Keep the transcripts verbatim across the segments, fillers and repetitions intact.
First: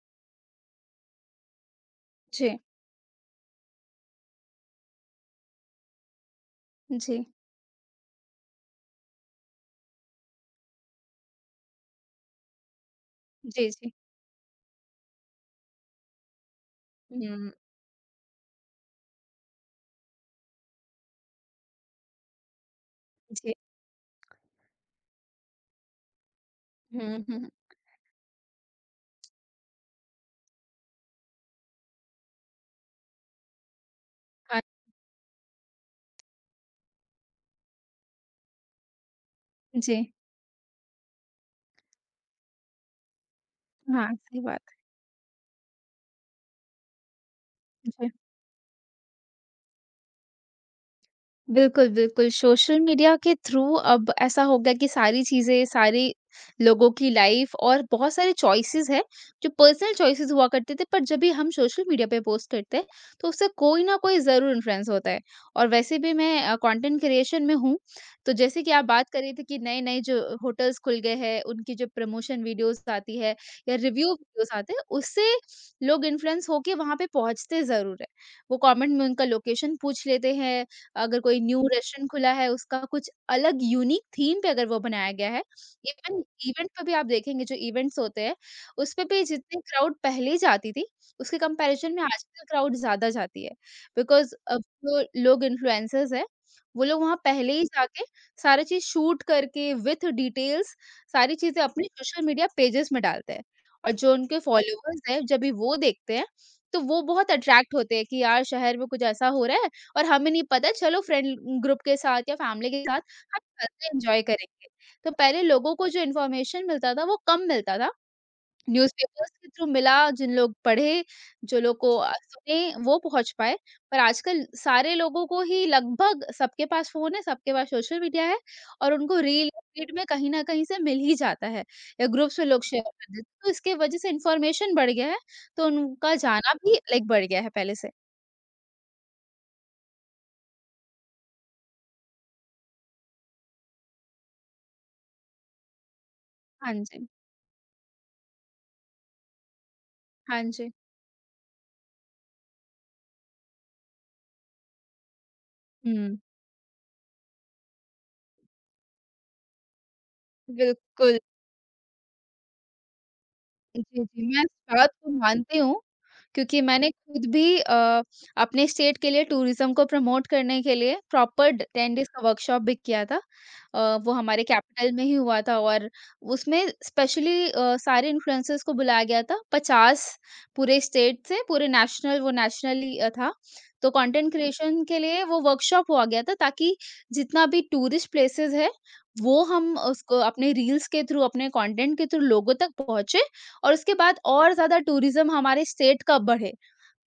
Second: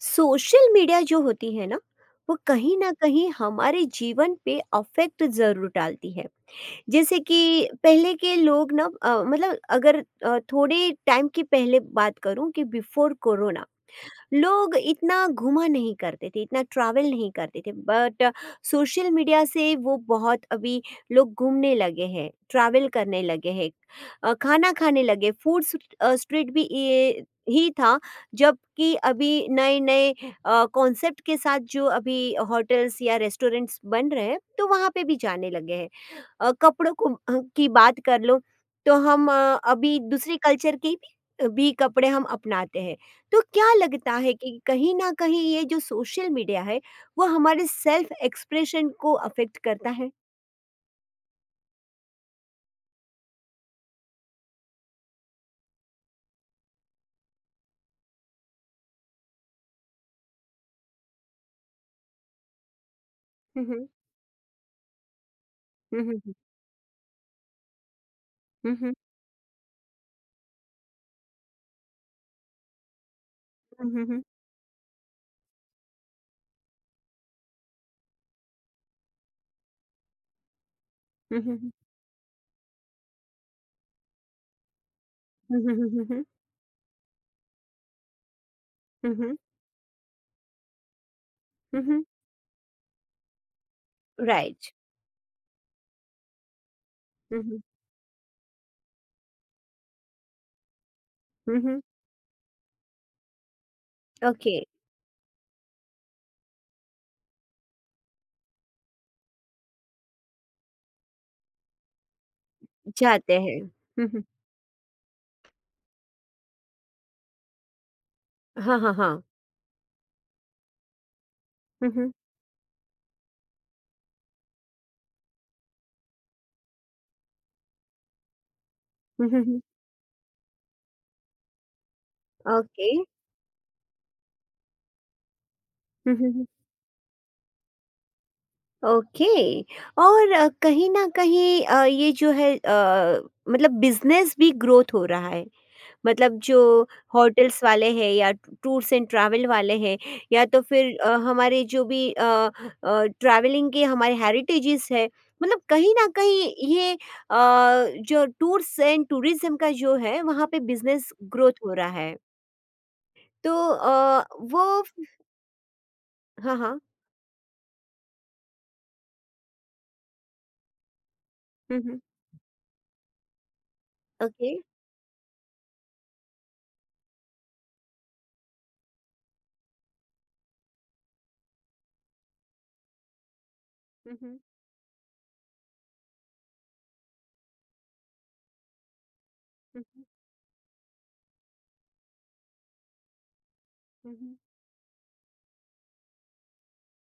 Social media जो होती है ना, वो जी, कहीं ना कहीं हमारे जीवन पे अफेक्ट जरूर डालती है। जैसे जी, कि पहले के लोग ना अ, मतलब अगर अ, थोड़े टाइम की पहले बात करूं कि बिफोर कोरोना जी, जी। लोग इतना घुमा नहीं करते थे, इतना ट्रैवल हुँ, नहीं करते थे बट सोशल मीडिया से वो बहुत अभी लोग घूमने लगे हैं, ट्रैवल करने लगे जी। हैं, अ, खाना खाने लगे, फूड स्ट्र- अ, स्ट्रीट भी हुँ, ये हुँ। ही था। जबकि अभी नए नए कॉन्सेप्ट के साथ जो अभी होटल्स या रेस्टोरेंट्स बन रहे हैं हाँ तो वहाँ पे भी जाने लगे हैं। अ, कपड़ों को अ, की बात कर लो, तो हम अ, अभी जी, दूसरे कल्चर के भी भी कपड़े हम अपनाते हैं। तो क्या लगता हाँ, है सही कि बात कहीं न कहीं ये जो सोशल मीडिया है, वो हमारे है। जी। सेल्फ एक्सप्रेशन को अफ़ेक्ट करता है? बिल्कुल, बिल्कुल। सोशल मीडिया के थ्रू अब ऐसा हो गया कि सारी चीज़ें, सारे लोगों की लाइफ़ और बहुत सारे चॉइसेस हैं, जो पर्सनल चॉइसेस हुआ करते थे, पर जब भी हम सोशल मीडिया पे पोस्ट करते हैं, तो उससे हुँ, कोई हुँ। ना कोई ज़रूर इन्फ्लुएंस होता है। और वैसे हुँ, भी मैं हुँ। अ, कंटेंट क्रिएशन में हूँ, तो जैसे कि हुँ, आप हुँ। बात कर रहे थे कि नए-नए जो होटल्स खुल गए हैं, उनकी जो प्रमोशन वीडियोज़ आती है या हुँ, हुँ, रिव्यू हुँ। वीडियोज़ आते हैं, उससे लोग इन्फ्लुएंस होके वहाँ पे पहुँचते ज़रूर हैं। वो कमेंट में उनका लोकेशन पूछ लेते हैं अगर कोई हुँ, हुँ, न्यू हुँ। रेस्टोरेंट खुला है उसका कुछ अलग यूनिक थीम पे अगर वो बनाया गया है, हुँ, हुँ, हुँ, हुँ, इवन हुँ। इवेंट पे भी आप देखेंगे जो इवेंट्स होते हैं, उसपे हुँ, भी हुँ। जितनी क्राउड पहले जाती थी, उसके हुँ, कंपैरिज़न में हुँ। आजकल क्राउड ज़्यादा जाती है। बिकॉज़ अब राइट। जो लोग इन्फ्लुएंसर्स हैं, वो लोग वहाँ हुँ, पहले हुँ। ही जाके सारी चीज़ शूट करके विथ डिटेल्स सारी हुँ, चीज़ें हुँ। अपने सोशल मीडिया पेजेस में डालते हैं। और जो उनके ओके, फॉलोवर्स हैं, जब भी वो देखते हैं, तो वो बहुत अट्रैक्ट होते हैं कि यार शहर में कुछ ऐसा हो रहा है और हमें नहीं पता चलो फ्रेंड ग्रुप के साथ या फैमिली के साथ जाते हम हैं। चलते हुँ, एंजॉय हुँ। करेंगे। तो पहले लोगों को जो इन्फॉर्मेशन मिलता था वो कम मिलता था। हाँ, हाँ, हाँ। न्यूज़पेपर्स के थ्रू मिला, जिन लोग पढ़े, जो लोग हुँ, को अ, हुँ। सुने वो पहुँच पाए। पर आजकल सारे लोगों को ही लगभग सबके पास फ़ोन है, सबके पास सोशल मीडिया है और उनको हुँ, हुँ, रील हुँ। फीड में कहीं न कहीं से मिल ही जाता है या ग्रुप्स में लोग शेयर ओके। कर देते हैं। तो इसके वजह से इन्फॉर्मेशन बढ़ गया है, तो उनका हुँ, हुँ, हुँ। जाना भी लाइक बढ़ गया है पहले से। ओके। और अ, कहीं न कहीं अ, ये जो है अ, मतलब बिज़नेस भी ग्रोथ हो रहा है। मतलब जो हाँ जी। होटल्स वाले हैं या टूर्स एंड ट्रैवल वाले हैं, हाँ या तो जी। फिर अ, हमारे जो भी अ अ, ट्रैवलिंग के हमारे हेरिटेजेस है, मतलब कहीं न हुँ। कहीं ये अ, जो टूर्स एंड टूरिज़्म का जो है वहाँ पे बिज़नेस बिल्कुल ग्रोथ हो रहा है। तो जी, अ, जी। मैं इस वो बात को मानती हूँ, हाँ, क्योंकि हाँ। मैंने खुद भी अ, अपने स्टेट के लिए टूरिज़्म को प्रमोट करने के लिए प्रॉपर ड हुँ, टेन हुँ। डेज़ का वर्कशॉप भी किया था। अ, वो हमारे ओके। कैपिटल में ही हुआ था और उसमें स्पेशली अ, सारे इन्फ्लुएंसर्स को बुलाया गया था। पचास पूरे स्टेट से, पूरे नेशनल वो नेशनली अ, था। तो हुँ, कंटेंट हुँ, क्रिएशन के लिए वो वर्कशॉप हुआ गया था ताकि जितना भी टूरिस्ट प्लेसेस है, वो हम हुँ, उसको अपने रील्स के थ्रू, अपने कंटेंट के थ्रू लोगों तक पहुँचे और उसके बाद हुँ, और ज़्यादा टूरिज़्म हमारे स्टेट का बढ़े।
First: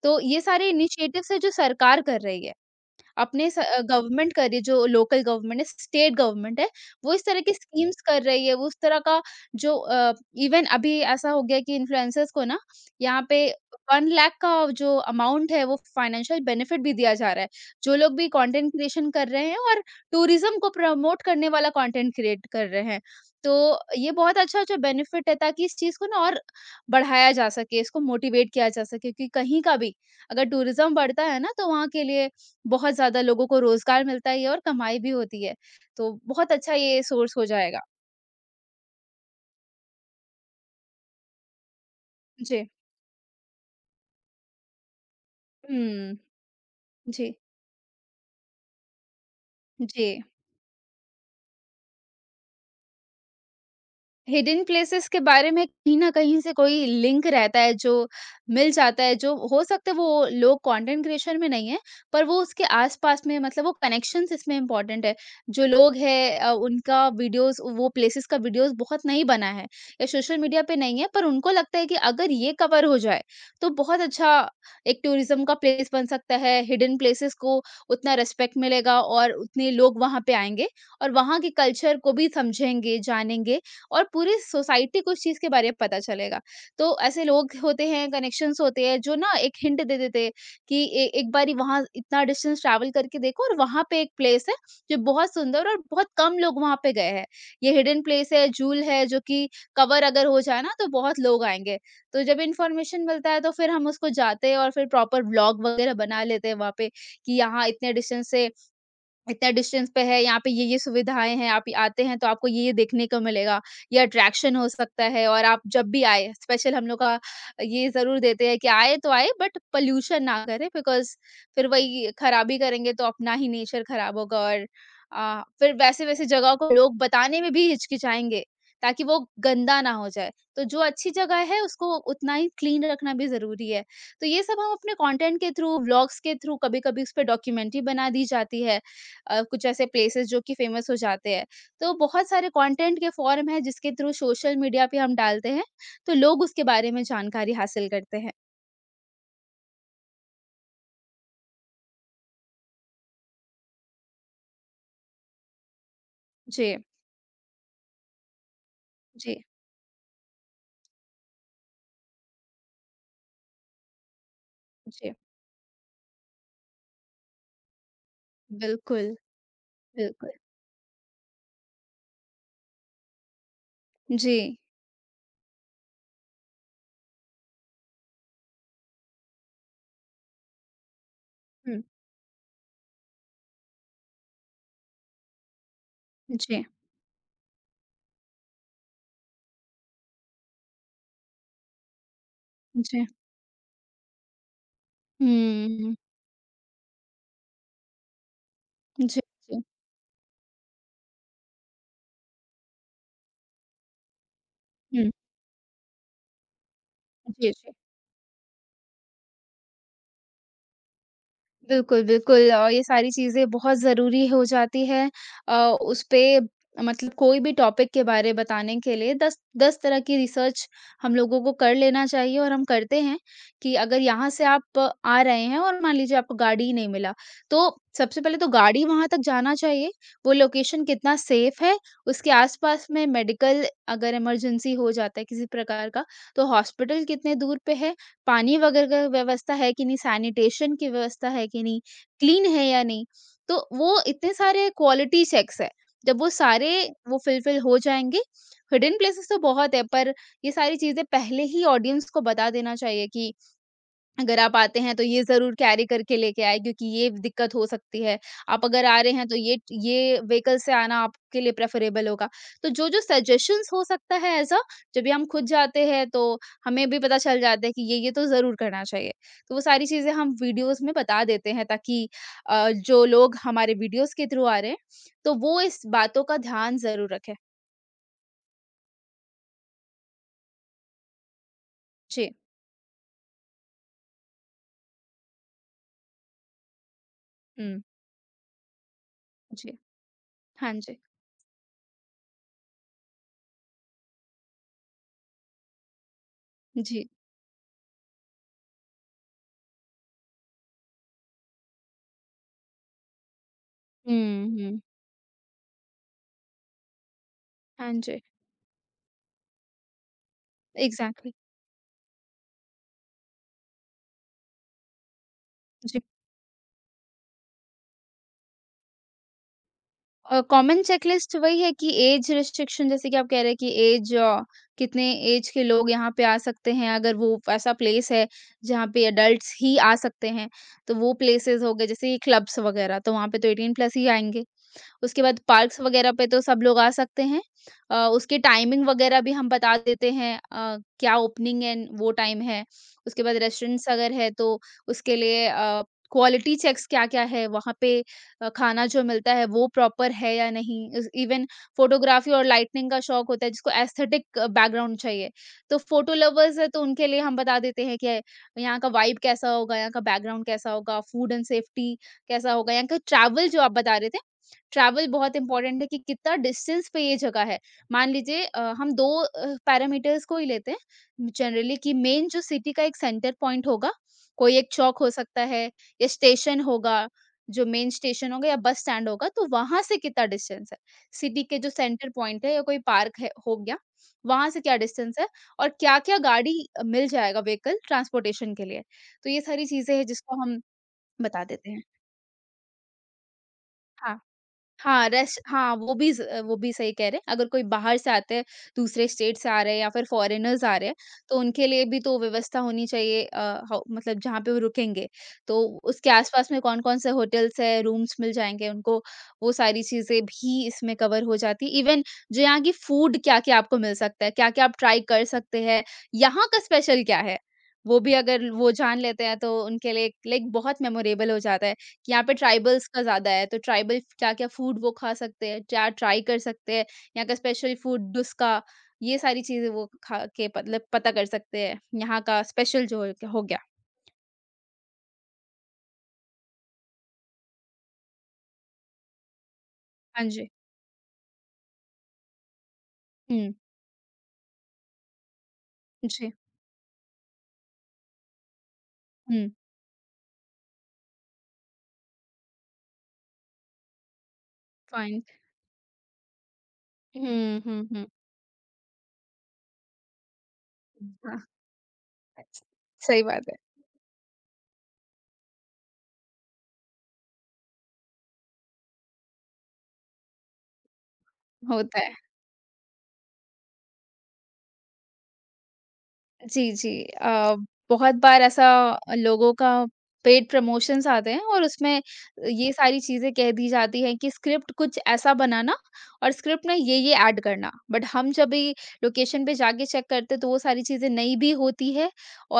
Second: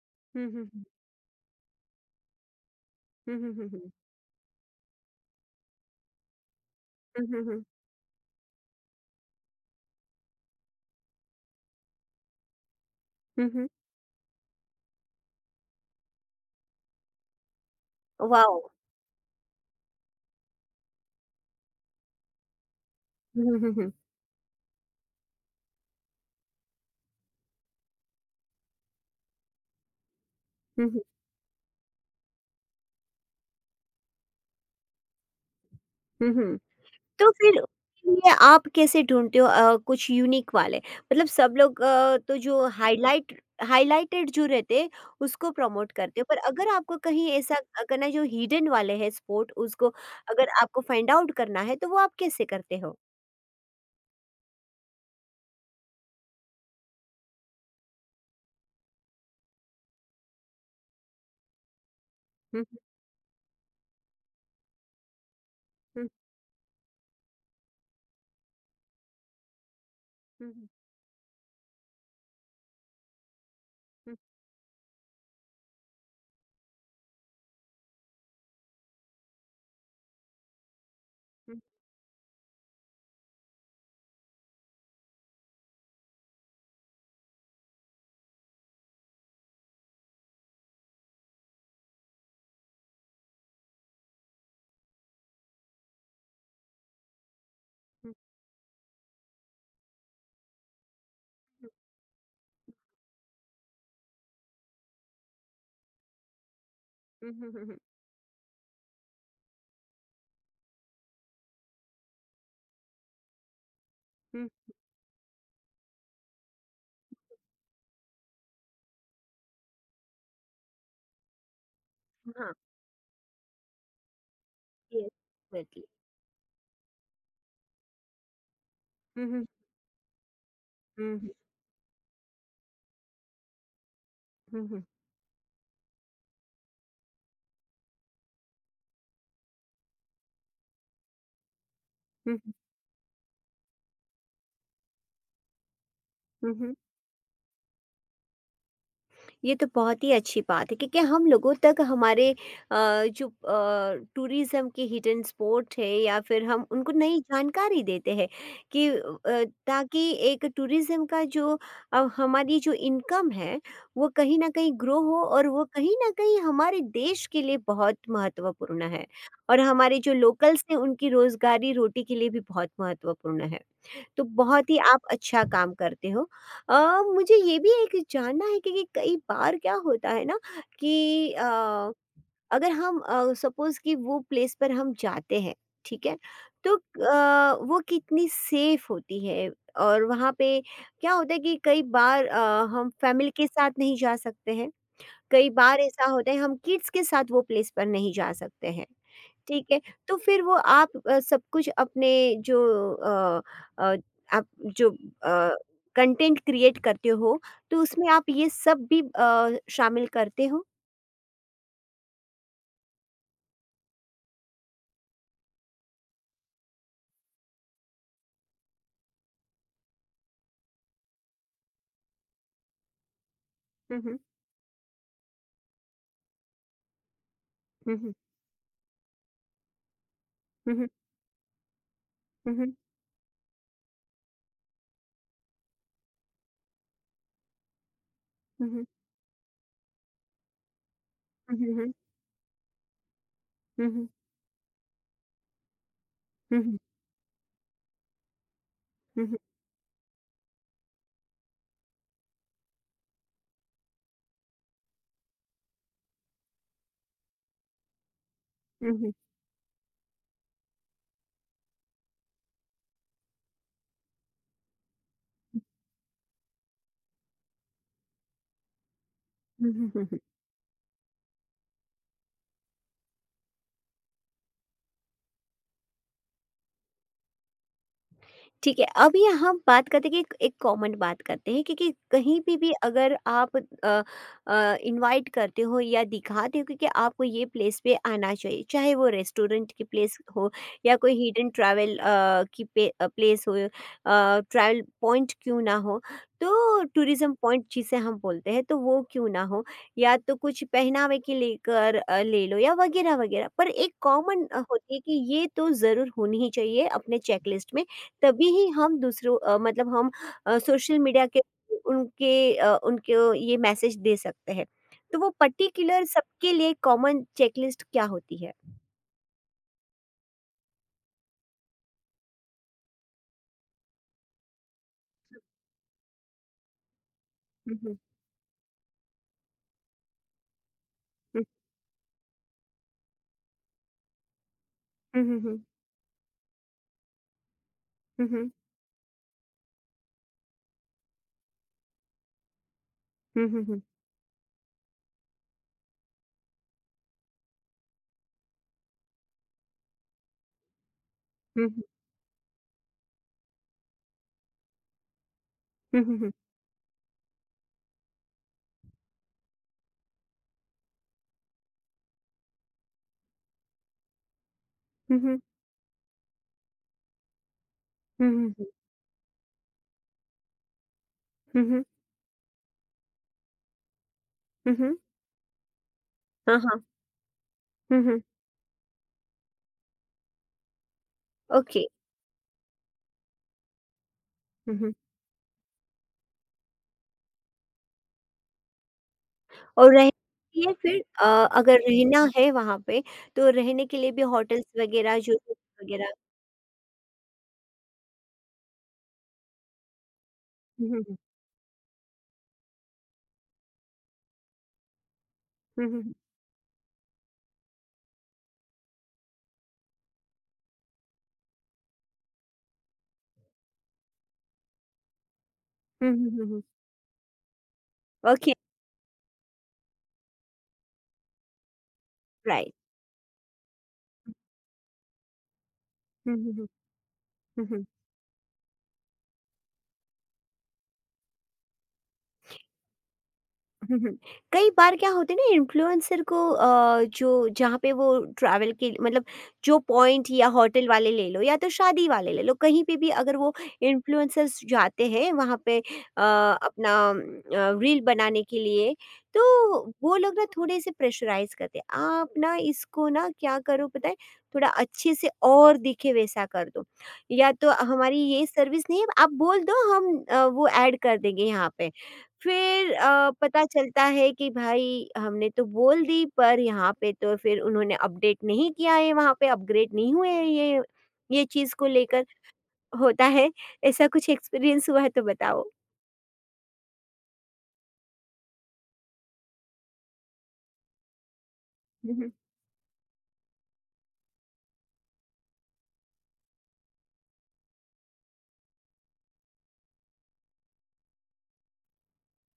तो ये हुँ, हुँ, सारे हुँ, इनिशिएटिव्स हैं जो सरकार कर रही है। हुँ, अपने हुँ, स हुँ, अ, हुँ, हुँ, गवर्नमेंट कर रही है जो लोकल गवर्नमेंट है, स्टेट गवर्नमेंट है, वो इस हुँ, तरह की हुँ, स्कीम्स कर रही है, वो उस तरह का जो अ, इवन अभी ऐसा हो गया कि इन्फ्लुएंसर्स को ना यहाँ पे हुँ, हुँ। एक लाख का जो अमाउंट है वो फाइनेंशियल बेनिफिट भी दिया जा रहा है। जो लोग भी वाओ! कंटेंट क्रिएशन कर रहे हैं और टूरिज़्म को प्रमोट करने वाला कंटेंट क्रिएट कर रहे हैं। हुँ, तो हुँ, हुँ, हुँ। ये बहुत अच्छा-अच्छा बेनिफिट है ताकि इस चीज़ को ना और बढ़ाया जा सके, इसको मोटिवेट किया जा सके कि कहीं का भी अगर हुँ, टूरिज़्म हुँ, बढ़ता है ना तो वहाँ के लिए बहुत ज़्यादा लोगों को रोज़गार मिलता है और कमाई भी होती है। तो हुँ, बहुत हुँ। अच्छा ये तो सोर्स हो फिर जाएगा। उसके लिए आप कैसे ढूँढते हो अ, कुछ यूनिक वाले? मतलब सब लोग अ, तो जो जी। हाइलाइट हाइलाइटेड जो रहते हैं, उसको प्रमोट हुँ। करते हो। पर अगर आपको कहीं जी, ऐसा अ, करना है जो हिडन वाले हैं स्पॉट, उसको जी। अगर आपको फाइंड आउट करना है, तो वो आप कैसे करते हो? हिडन प्लेसेस के बारे में कहीं न कहीं से कोई लिंक रहता है जो मिल जाता है, जो हो सकता है वो लोग कंटेंट क्रिएशन में नहीं है, पर वो उसके हुँ, आस-पास में मतलब वो कनेक्शंस इसमें इम्पोर्टेंट है। जो लोग हुँ, हैं अ, उनका वीडियोज़ वो प्लेसेस का वीडियोज़ बहुत नहीं बना है या सोशल हुँ, मीडिया हुँ, पे नहीं है, पर उनको लगता है कि अगर ये कवर हो जाए, तो बहुत हुँ, अच्छा एक टूरिज़्म का प्लेस बन सकता है, हिडन प्लेसेस को उतना रिस्पेक्ट मिलेगा और उतने लोग वहाँ पे आएँगे और वहाँ के हुँ, कल्चर को भी समझेंगे, जानेंगे और पूरी सोसाइटी को उस चीज़ के बारे में पता चलेगा। तो ऐसे लोग होते हैं, कनेक्शंस होते हैं जो ना एक हिंट दे देते हैं कि ए एक बारी वहाँ इतना डिस्टेंस ट्रैवल करके देखो और वहाँ पे एक प्लेस है जो बहुत सुंदर और बहुत कम लोग वहाँ पे गए हैं। ये हिडन हुँ, प्लेस है, जूल है जो कि कवर अगर हो जाए ना तो बहुत लोग आएँगे। तो जब इन्फॉर्मेशन मिलता है तो फिर हम उसको जाते हैं और फिर प्रॉपर व्लॉग वगैरह बना लेते हैं वहाँ पे कि हुँ, हुँ, यहाँ हुँ, हुँ, इतने डिस्टेंस से इतना डिस्टेंस पे है, यहाँ पे ये-ये सुविधाएँ हैं, आप आते हैं तो आपको ये-ये देखने को मिलेगा, ये हुँ, अट्रैक्शन हो सकता है और आप जब भी आएँ, स्पेशल हम लोग का ये ज़रूर देते हैं कि आए तो आए बट पॉल्यूशन ना करें बिकॉज़ फिर वही हुँ, हाँ, खराबी करेंगे तो अपना ही नेचर खराब होगा और यस, अ, फिर एग्ज़ैक्टली। वैसे-वैसे जगह को लोग बताने में भी हिचकिचाएँगे, ताकि वो हुँ, हुँ, गंदा ना हो जाए। तो जो अच्छी हुँ, हुँ, जगह है उसको उतना ही क्लीन रखना भी ज़रूरी है। तो ये सब हुँ, हुँ, हम हुँ, अपने कंटेंट के थ्रू, व्लॉग्स के थ्रू, कभी-कभी उस पे डॉक्यूमेंट्री बना दी जाती है। अ, कुछ ऐसे प्लेसेस जो कि फेमस हो जाते हैं। तो बहुत हुँ, सारे कंटेंट के फॉर्म हैं जिसके थ्रू सोशल मीडिया पे हम डालते हैं, तो लोग हुँ, उसके हुँ। बारे में जानकारी हासिल करते हैं। ये तो बहुत ही अच्छी बात है क्योंकि हम लोगों तक हमारे अ, जो टूरिज्म के हिडन स्पॉट है या फिर हम जी, उनको नई जानकारी देते हैं कि जी, अ, ताकि एक टूरिज्म का जो अ, हमारी जो इनकम है, वो कहीं ना कहीं ग्रो जी। हो, और वो कहीं ना कहीं हमारे देश के लिए बहुत महत्वपूर्ण है, बिल्कुल, और हमारे जो बिल्कुल। लोकल्स हैं उनकी रोजगारी रोटी के लिए भी बहुत महत्वपूर्ण है। तो जी। बहुत ही आप अच्छा काम करते हो। अ, मुझे ये भी एक जानना है क्योंकि कई बार क्या होता है ना, कि अ, हुँ। अगर हम अ, सपोज़ कि वो प्लेस पर हम जाते हैं, ठीक है? जी, तो अ, वो कितनी सेफ़ होती है, और वहाँ पे क्या होता है कि कई बार अ, हम जी। फैमिली के साथ नहीं जा सकते हैं, कई बार हुँ। ऐसा होता है हम किड्स के साथ वो प्लेस पर नहीं जा सकते हैं। जी, जी। ठीक है, तो फिर वो आप अ, सब कुछ अपने जो अ अ, आप जो हुँ। अ, कंटेंट क्रिएट करते हो, जी, जी। तो उसमें आप ये सब भी अ, शामिल करते हो? बिल्कुल, बिल्कुल और ये सारी चीज़ें बहुत ज़रूरी हो जाती है अ, उसपे मतलब कोई भी टॉपिक के बारे बताने के लिए दस, दस तरह की रिसर्च हम लोगों को कर लेना चाहिए और हम करते हैं कि अगर हुँ, हुँ। यहाँ से आप आ रहे हैं और मान लीजिए आपको गाड़ी ही नहीं मिला, तो हुँ, हुँ। सबसे पहले तो गाड़ी वहाँ तक जाना चाहिए, वो हुँ, लोकेशन हुँ। कितना सेफ़ है, उसके हुँ, हुँ। आस-पास में मेडिकल अगर इमरजेंसी हो जाता है किसी प्रकार का, तो हॉस्पिटल कितने दूर पे है पानी हुँ, वगैरह हुँ। का व्यवस्था है कि नहीं, सैनिटेशन की व्यवस्था है कि नहीं, क्लीन है या नहीं। तो हुँ, वो हुँ। इतने सारे क्वालिटी चेक्स हैं। जब वो हुँ, सारे हुँ। वो फुलफिल हो जाएँगे हिडन हुँ, प्लेसेस तो हुँ। बहुत है पर ये सारी चीज़ें पहले ही ऑडियंस को बता देना चाहिए कि अगर आप आते हैं तो ये ज़रूर कैरी करके लेके आएँ क्योंकि ये दिक्कत हो सकती है। आप अगर हुँ, हुँ। आ हुँ, रहे हुँ। हैं तो ये ये व्हीकल से आना आपके लिए प्रेफ़रेबल होगा। तो जो-जो सजेशंस हो सकता है ऐसा जब भी हम खुद जाते हैं तो हमें भी पता चल जाता है कि ये, ये तो ज़रूर करना चाहिए। तो वो हुँ, सारी हुँ। हुँ, चीज़ें हुँ। हम वीडियोज़ में बता देते हैं ताकि अ, जो लोग हमारे वीडियोज़ के थ्रू आ रहे हैं तो वो इस बातों का ध्यान ज़रूर रखें। ठीक है, अभी हम बात करते हैं कि एक कॉमन बात करते हैं, क्योंकि जी। कहीं पे भी अगर आप अ अ, इनवाइट करते हो या दिखाते हो क्योंकि आपको ये हुँ। प्लेस पे आना चाहिए, चाहे वो रेस्टोरेंट जी। की प्लेस हो हाँ जी। या कोई हिडन ट्रैवल अ, की पे अ, प्लेस हो अ, ट्रैवल पॉइंट क्यों ना हो, तो जी। टूरिज़्म पॉइंट जिसे हम बोलते हैं, तो वो क्यों ना हो, या तो कुछ पहनावे के लेकर अ, ले लो या वगैरह-वगैरह। पर एक कॉमन हुँ, अ, हुँ। होती है कि ये तो ज़रूर होनी ही चाहिए अपने चेकलिस्ट में। हाँ जी। तभी ही हम दूसरों अ, मतलब हम अ, सोशल मीडिया एग्ज़ैक्टली। के उनके अ, उनको ये मैसेज दे सकते हैं। तो वो जी। पर्टिकुलर सबके लिए कॉमन चेकलिस्ट क्या होती है? अ, कॉमन चेकलिस्ट वही है कि एज रिस्ट्रिक्शन जैसे कि आप कह रहे हैं कि एज अ, कितने एज के लोग यहाँ पे आ सकते हैं, अगर वो ऐसा हुँ, हुँ, प्लेस है जहाँ पे एडल्ट्स ही आ सकते हैं, तो वो हुँ, प्लेसेस हो गए जैसे ये क्लब्स वगैरह, तो वहाँ पे तो एटीन प्लस ही आएँगे। उसके हुँ, बाद हुँ, पार्क्स वगैरह पे तो सब लोग आ सकते हैं। अ, हुँ, उसकी हुँ, टाइमिंग वगैरह भी हम बता देते हैं अ, क्या ओपनिंग एंड वो टाइम है। उसके बाद हुँ, हुँ, हुँ, हुँ, रेस्टोरेंट्स अगर है तो उसके लिए अ, क्वालिटी चेक्स क्या-क्या है, वहाँ पे अ, खाना जो मिलता है वो प्रॉपर है या नहीं। इस इवन हुँ, फ़ोटोग्राफ़ी और लाइटनिंग का शौक होता है जिसको एस्थेटिक बैकग्राउंड चाहिए। तो हुँ, फ़ोटो हुँ, हुँ, हुँ, लवर्स है तो उनके लिए हम बता देते हैं कि यहाँ का वाइब कैसा होगा, यहाँ का बैकग्राउंड कैसा होगा, फूड एंड सेफ्टी कैसा होगा, यहाँ का ट्रैवल जो आप बता रहे थे ट्रैवल हुँ, बहुत हुँ, इंपॉर्टेंट है कि कितना डिस्टेंस पे ये जगह है। मान लीजिए हुँ, अ, हम दो अ, पैरामीटर्स को ही लेते हैं जनरली हुँ, कि मेन जो सिटी का एक सेंटर पॉइंट होगा, कोई एक हुँ, हुँ, चौक हो सकता है या हाँ, स्टेशन हाँ, होगा, जो मेन हुँ, हुँ, स्टेशन होगा या बस स्टैंड होगा, तो वहाँ से कितना डिस्टेंस है। सिटी के जो ओके, सेंटर पॉइंट है या कोई पार्क है हो गया, वहाँ से क्या हुँ, हुँ। डिस्टेंस है और क्या-क्या गाड़ी अ, मिल जाएगा व्हीकल ट्रांसपोर्टेशन के लिए। तो ये सारी और चीज़ें हैं रह जिसको हम ये फिर अ, बता देते अगर हैं। रहना है वहाँ पे, तो रहने के लिए हाँ। भी होटल्स हाँ, वगैरह जो रेस्ट हाँ, वो भी वगैरह स वो भी सही कह रहे हैं। अगर कोई बाहर से आते हैं, दूसरे स्टेट से आ रहे हैं या फिर फ़ॉरेनर्स आ हुँ, रहे हैं, हुँ, तो उनके लिए भी तो व्यवस्था होनी चाहिए अ, हौ मतलब जहाँ पे वो रुकेंगे। तो हुँ, हुँ, उसके हुँ, आस-पास में कौन-कौन से होटल्स हैं, रूम्स मिल जाएँगे उनको, वो सारी चीज़ें भी इसमें कवर हो जाती हैं। इवन जो यहाँ की फूड क्या-क्या आपको मिल सकता है, क्या-क्या आप ट्राई कर सकते हैं, हुँ, हुँ, हुँ, यहाँ का हुँ, स्पेशल क्या है, वो भी अगर ओके, वो जान लेते हैं, तो उनके लिए लाइक बहुत मेमोरेबल हो जाता है। यहाँ पे राइट, ट्राइबल्स का ज़्यादा है, तो ट्राइबल क्या-क्या फूड वो खा सकते हैं, क्या ट्राई हुँ, कर हुँ, हुँ, सकते हैं, यहाँ का हुँ, स्पेशल हुँ। फूड डुस्का, ये सारी चीज़ें वो खा के मतलब पता कर सकते हैं, यहाँ का स्पेशल जो हो हो गया। हुँ, हुँ। कई बार क्या होता है ना, इन्फ्लुएंसर को अ, जो जहाँ पे वो ट्रैवल के मतलब जो हाँ पॉइंट या जी। होटल वाले ले लो, या तो शादी वाले ले लो, कहीं पे भी अगर हुँ, वो इन्फ्लुएंसर्स जाते हैं वहाँ पे अ, जी, अपना अ, रील बनाने के लिए, हुँ, तो वो लोग ना थोड़े से प्रेशराइज़ करते हैं। आप ना इसको ना क्या करो पता है, थोड़ा अच्छे फाइन। से और दिखे वैसा कर दो, या हुँ, तो हुँ, हुँ। हमारी ये सर्विस नहीं है, आप बोल दो हम अ, वो ऐड कर हाँ, देंगे यहाँ पे। फिर सही अ, बात है, पता चलता है कि भाई हमने तो बोल दी, पर यहाँ पे तो फिर उन्होंने अपडेट नहीं किया है, वहाँ पे अपग्रेड नहीं हुए हैं ये ये चीज़ को होता है। लेकर होता है। ऐसा कुछ एक्सपीरियंस हुआ है तो बताओ? जी, जी। अ, बहुत बार ऐसा लोगों का पेड प्रमोशंस आते हैं और उसमें हुँ, हुँ, ये सारी चीज़ें कह दी जाती हैं कि स्क्रिप्ट कुछ ऐसा बनाना और स्क्रिप्ट में ये-ये ऐड करना। बट हम जब भी लोकेशन पे जाके चेक करते हैं तो वो सारी चीज़ें नई भी होती है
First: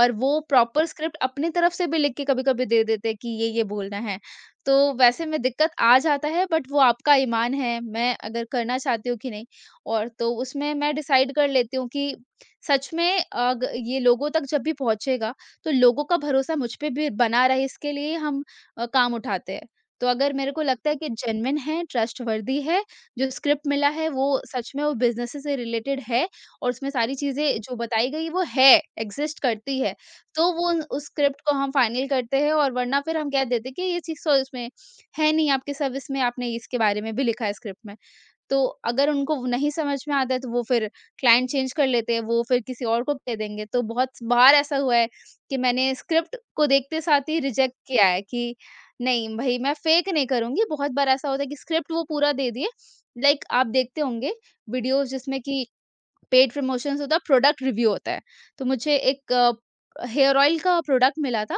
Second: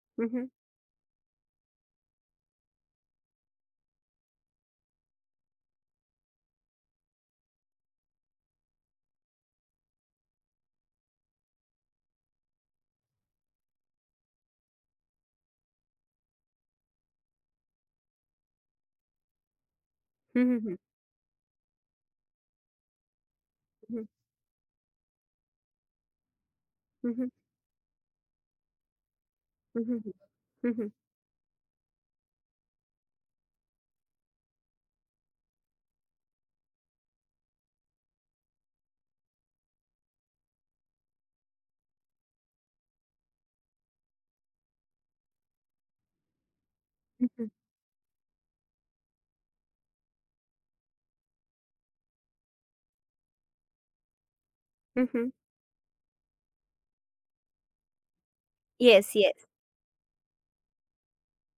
और वो हुँ, प्रॉपर स्क्रिप्ट अपनी तरफ से भी लिख के कभी-कभी दे देते हैं कि ये-ये बोलना है। तो वैसे में दिक्कत आ जाता है बट वो आपका ईमान है, मैं अगर करना चाहती हूँ कि नहीं और तो उसमें मैं डिसाइड कर लेती हूँ कि सच में अ, ग ये लोगों तक जब भी पहुँचेगा, तो लोगों का भरोसा मुझ पे भी बना रहे इसके लिए हम अ, काम उठाते हैं। तो अगर हुँ, मेरे हुँ, को हुँ, लगता है कि जेन्युइन है, ट्रस्टवर्दी है, जो स्क्रिप्ट मिला हुँ, है वो सच में वो बिज़नेस से रिलेटेड है और उसमें हुँ, सारी हुँ, चीज़ें जो बताई गई वो है, एक्ज़िस्ट करती हुँ, है, हुँ, तो वो हुँ, उन- हुँ, उस स्क्रिप्ट को हम फाइनल करते हैं और वरना फिर हम कह देते हैं कि ये चीज़ तो इसमें है नहीं, आपकी सर्विस में आपने इसके बारे में भी लिखा है स्क्रिप्ट में। तो अगर उनको वो नहीं समझ में आता है तो वो फिर क्लाइंट चेंज कर लेते हैं, वो फिर किसी और को दे देंगे। तो बहुत बार ऐसा हुआ है कि मैंने स्क्रिप्ट को देखते साथ हुँ, ही हुँ, रिजेक्ट किया है कि नहीं भई मैं फेक नहीं करूँगी। बहुत बार ऐसा होता है कि स्क्रिप्ट वो पूरा दे दिए, लाइक आप देखते होंगे हुँ, वीडियोज़ हुँ, जिसमें कि पेड प्रमोशंस होता है, प्रोडक्ट रिव्यू होता है। तो मुझे येस, एक येस। अ, हेयर ऑयल का प्रोडक्ट मिला था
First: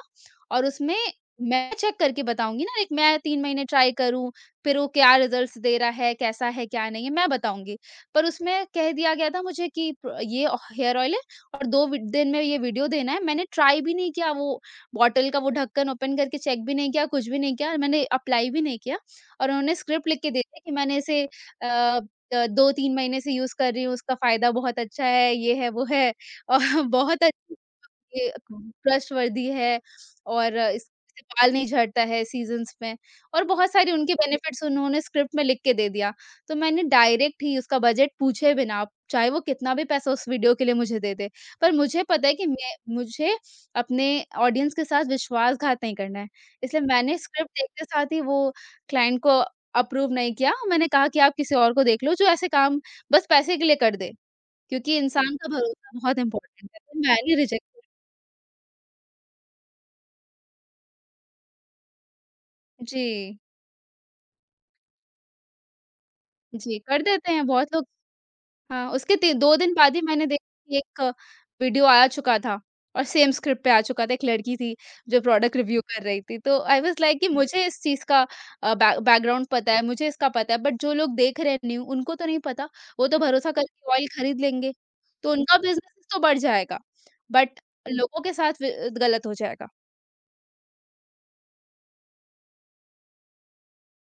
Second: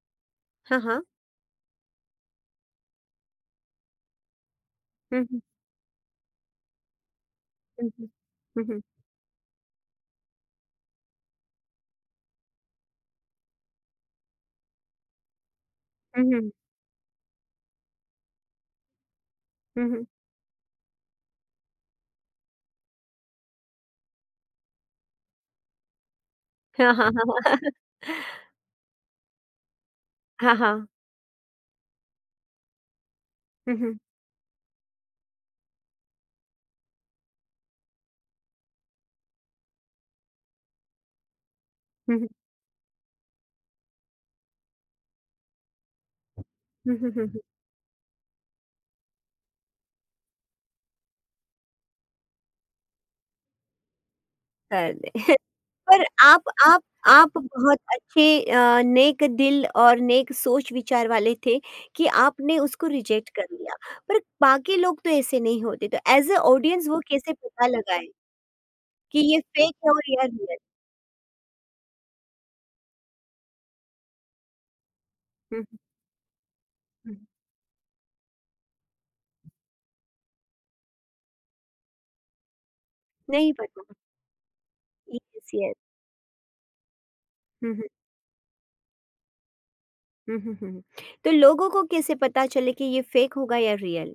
और हाँ, उसमें हाँ। मैं चेक करके बताऊँगी ना, एक मैं तीन महीने ट्राई करूँ, फिर वो क्या हुँ, हुँ, रिज़ल्ट्स दे रहा है, कैसा है, क्या नहीं है, मैं बताऊँगी। हुँ, हुँ, पर हुँ, उसमें हुँ, कह दिया गया था मुझे कि प ये हेयर ऑयल है और दो वि दिन में ये वीडियो देना है। मैंने ट्राई भी नहीं किया, वो बॉटल का वो ढक्कन ओपन हुँ, करके हुँ, चेक भी नहीं किया, कुछ भी नहीं किया, मैंने अप्लाई भी नहीं किया और उन्होंने हुँ, हुँ। स्क्रिप्ट लिख के दे दिया कि मैंने इसे अ, अ, दो तीन महीने से यूज़ कर रही हूँ, उसका फ़ायदा बहुत अच्छा है, ये है, वो है और हाँ, हाँ, बहुत हाँ, अच्छी हाँ। ये अ, ट्रस्टवर्दी है हाँ, और हाँ। इससे बाल नहीं झड़ता है सीज़न्स में और बहुत हुँ, सारी हुँ, उनके बेनिफिट्स उन्होंने स्क्रिप्ट में लिख के दे दिया। तो मैंने डायरेक्ट ही उसका बजट पूछे बिना, चाहे वो कितना भी पैसा उस वीडियो के लिए मुझे दे दे, पर मुझे हुँ, पता हुँ, है कि मैं मुझे अपने ऑडियंस के साथ विश्वासघात नहीं करना है। इसलिए हुँ, हुँ, मैंने हुँ, हुँ। स्क्रिप्ट देखते साथ ही वो क्लाइंट को अप्रूव नहीं किया। मैंने कहा कि आप किसी और को देख लो जो ऐसे काम बस पैसे के लिए कर दे, कर क्योंकि दे। इंसान का भरोसा पर बहुत आप इम्पोर्टेंट है। आप तो आप मैंने रिजेक्ट बहुत अच्छे अ, नेक दिल और नेक सोच विचार वाले थे कि आपने उसको रिजेक्ट जी, कर लिया। पर बाकी लोग तो ऐसे नहीं होते, तो ऐज़ अ जी, ऑडियंस वो कर देते कैसे हैं पता बहुत लोग लगाएँ हाँ, उसके कि ती ये दो दिन फेक है बाद और ही या मैंने देखा रियल? कि एक वीडियो आ चुका था और सेम स्क्रिप्ट पे आ चुका था, एक लड़की थी जो प्रोडक्ट हुँ, हुँ, रिव्यू कर रही थी। तो आई वाज़ हुँ। लाइक कि मुझे इस चीज़ का अ, बैक बैकग्राउंड पता है, मुझे इसका पता है, बट जो लोग देख रहे हैं न्यू उनको तो नहीं पता। वो तो भरोसा नहीं करके पता। ऑयल खरीद लेंगे, तो यस, उनका यस। बिज़नेस तो बढ़ जाएगा, बट हुँ, हुँ। लोगों के साथ व गलत हो जाएगा। हुँ, हुँ, हुँ। तो लोगों को कैसे पता चले कि ये फेक होगा या रियल?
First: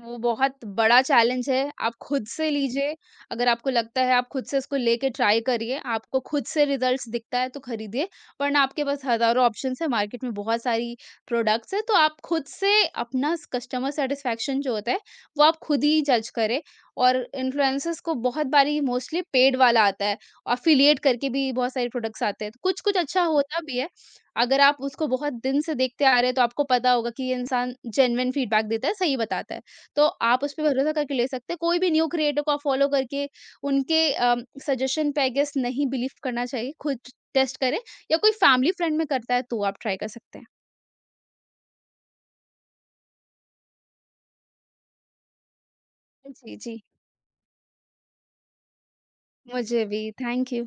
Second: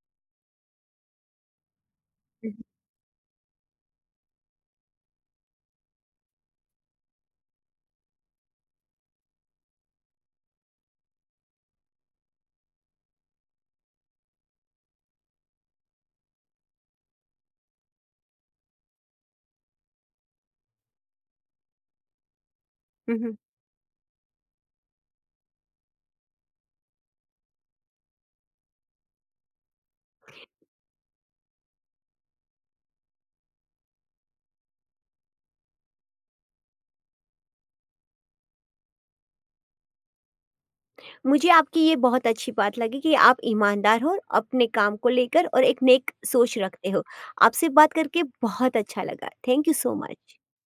वो बहुत बड़ा चैलेंज है। आप खुद से हुँ, हुँ। लीजिए, अगर आपको लगता है आप खुद से इसको लेके ट्राई करिए, आपको खुद से रिज़ल्ट्स दिखता है तो खरीदिए, वरना आपके पास हज़ारों ऑप्शंस हैं, मार्केट में बहुत सारी प्रोडक्ट्स हैं, तो आप खुद से अपना स कस्टमर सैटिस्फैक्शन जो होता है, वो आप खुद ही जज करें और इन्फ्लुएंसर्स को बहुत बारी मोस्टली पेड वाला आता है, एफिलिएट करके भी बहुत सारे प्रोडक्ट्स आते हैं, तो कुछ-कुछ हुँ, अच्छा हुँ। होता भी है। अगर आप उसको बहुत दिन से देखते आ रहे हैं, तो आपको पता होगा कि ये इंसान जेन्युइन फीडबैक देता है, सही बताता है। तो आप उस पे भरोसा करके ले सकते हैं। कोई भी न्यू क्रिएटर को आप फॉलो करके उनके अम, सजेशन पे आई गेस नहीं बिलीव करना चाहिए। खुद टेस्ट करें या कोई फैमिली फ्रेंड में करता है तो आप ट्राई कर सकते हैं। मुझे आपकी ये बहुत अच्छी बात लगी कि आप ईमानदार हो अपने काम को लेकर और एक नेक जी, सोच जी। रखते हो। आपसे बात करके बहुत अच्छा लगा। थैंक यू मुझे सो भी मच। Thank you.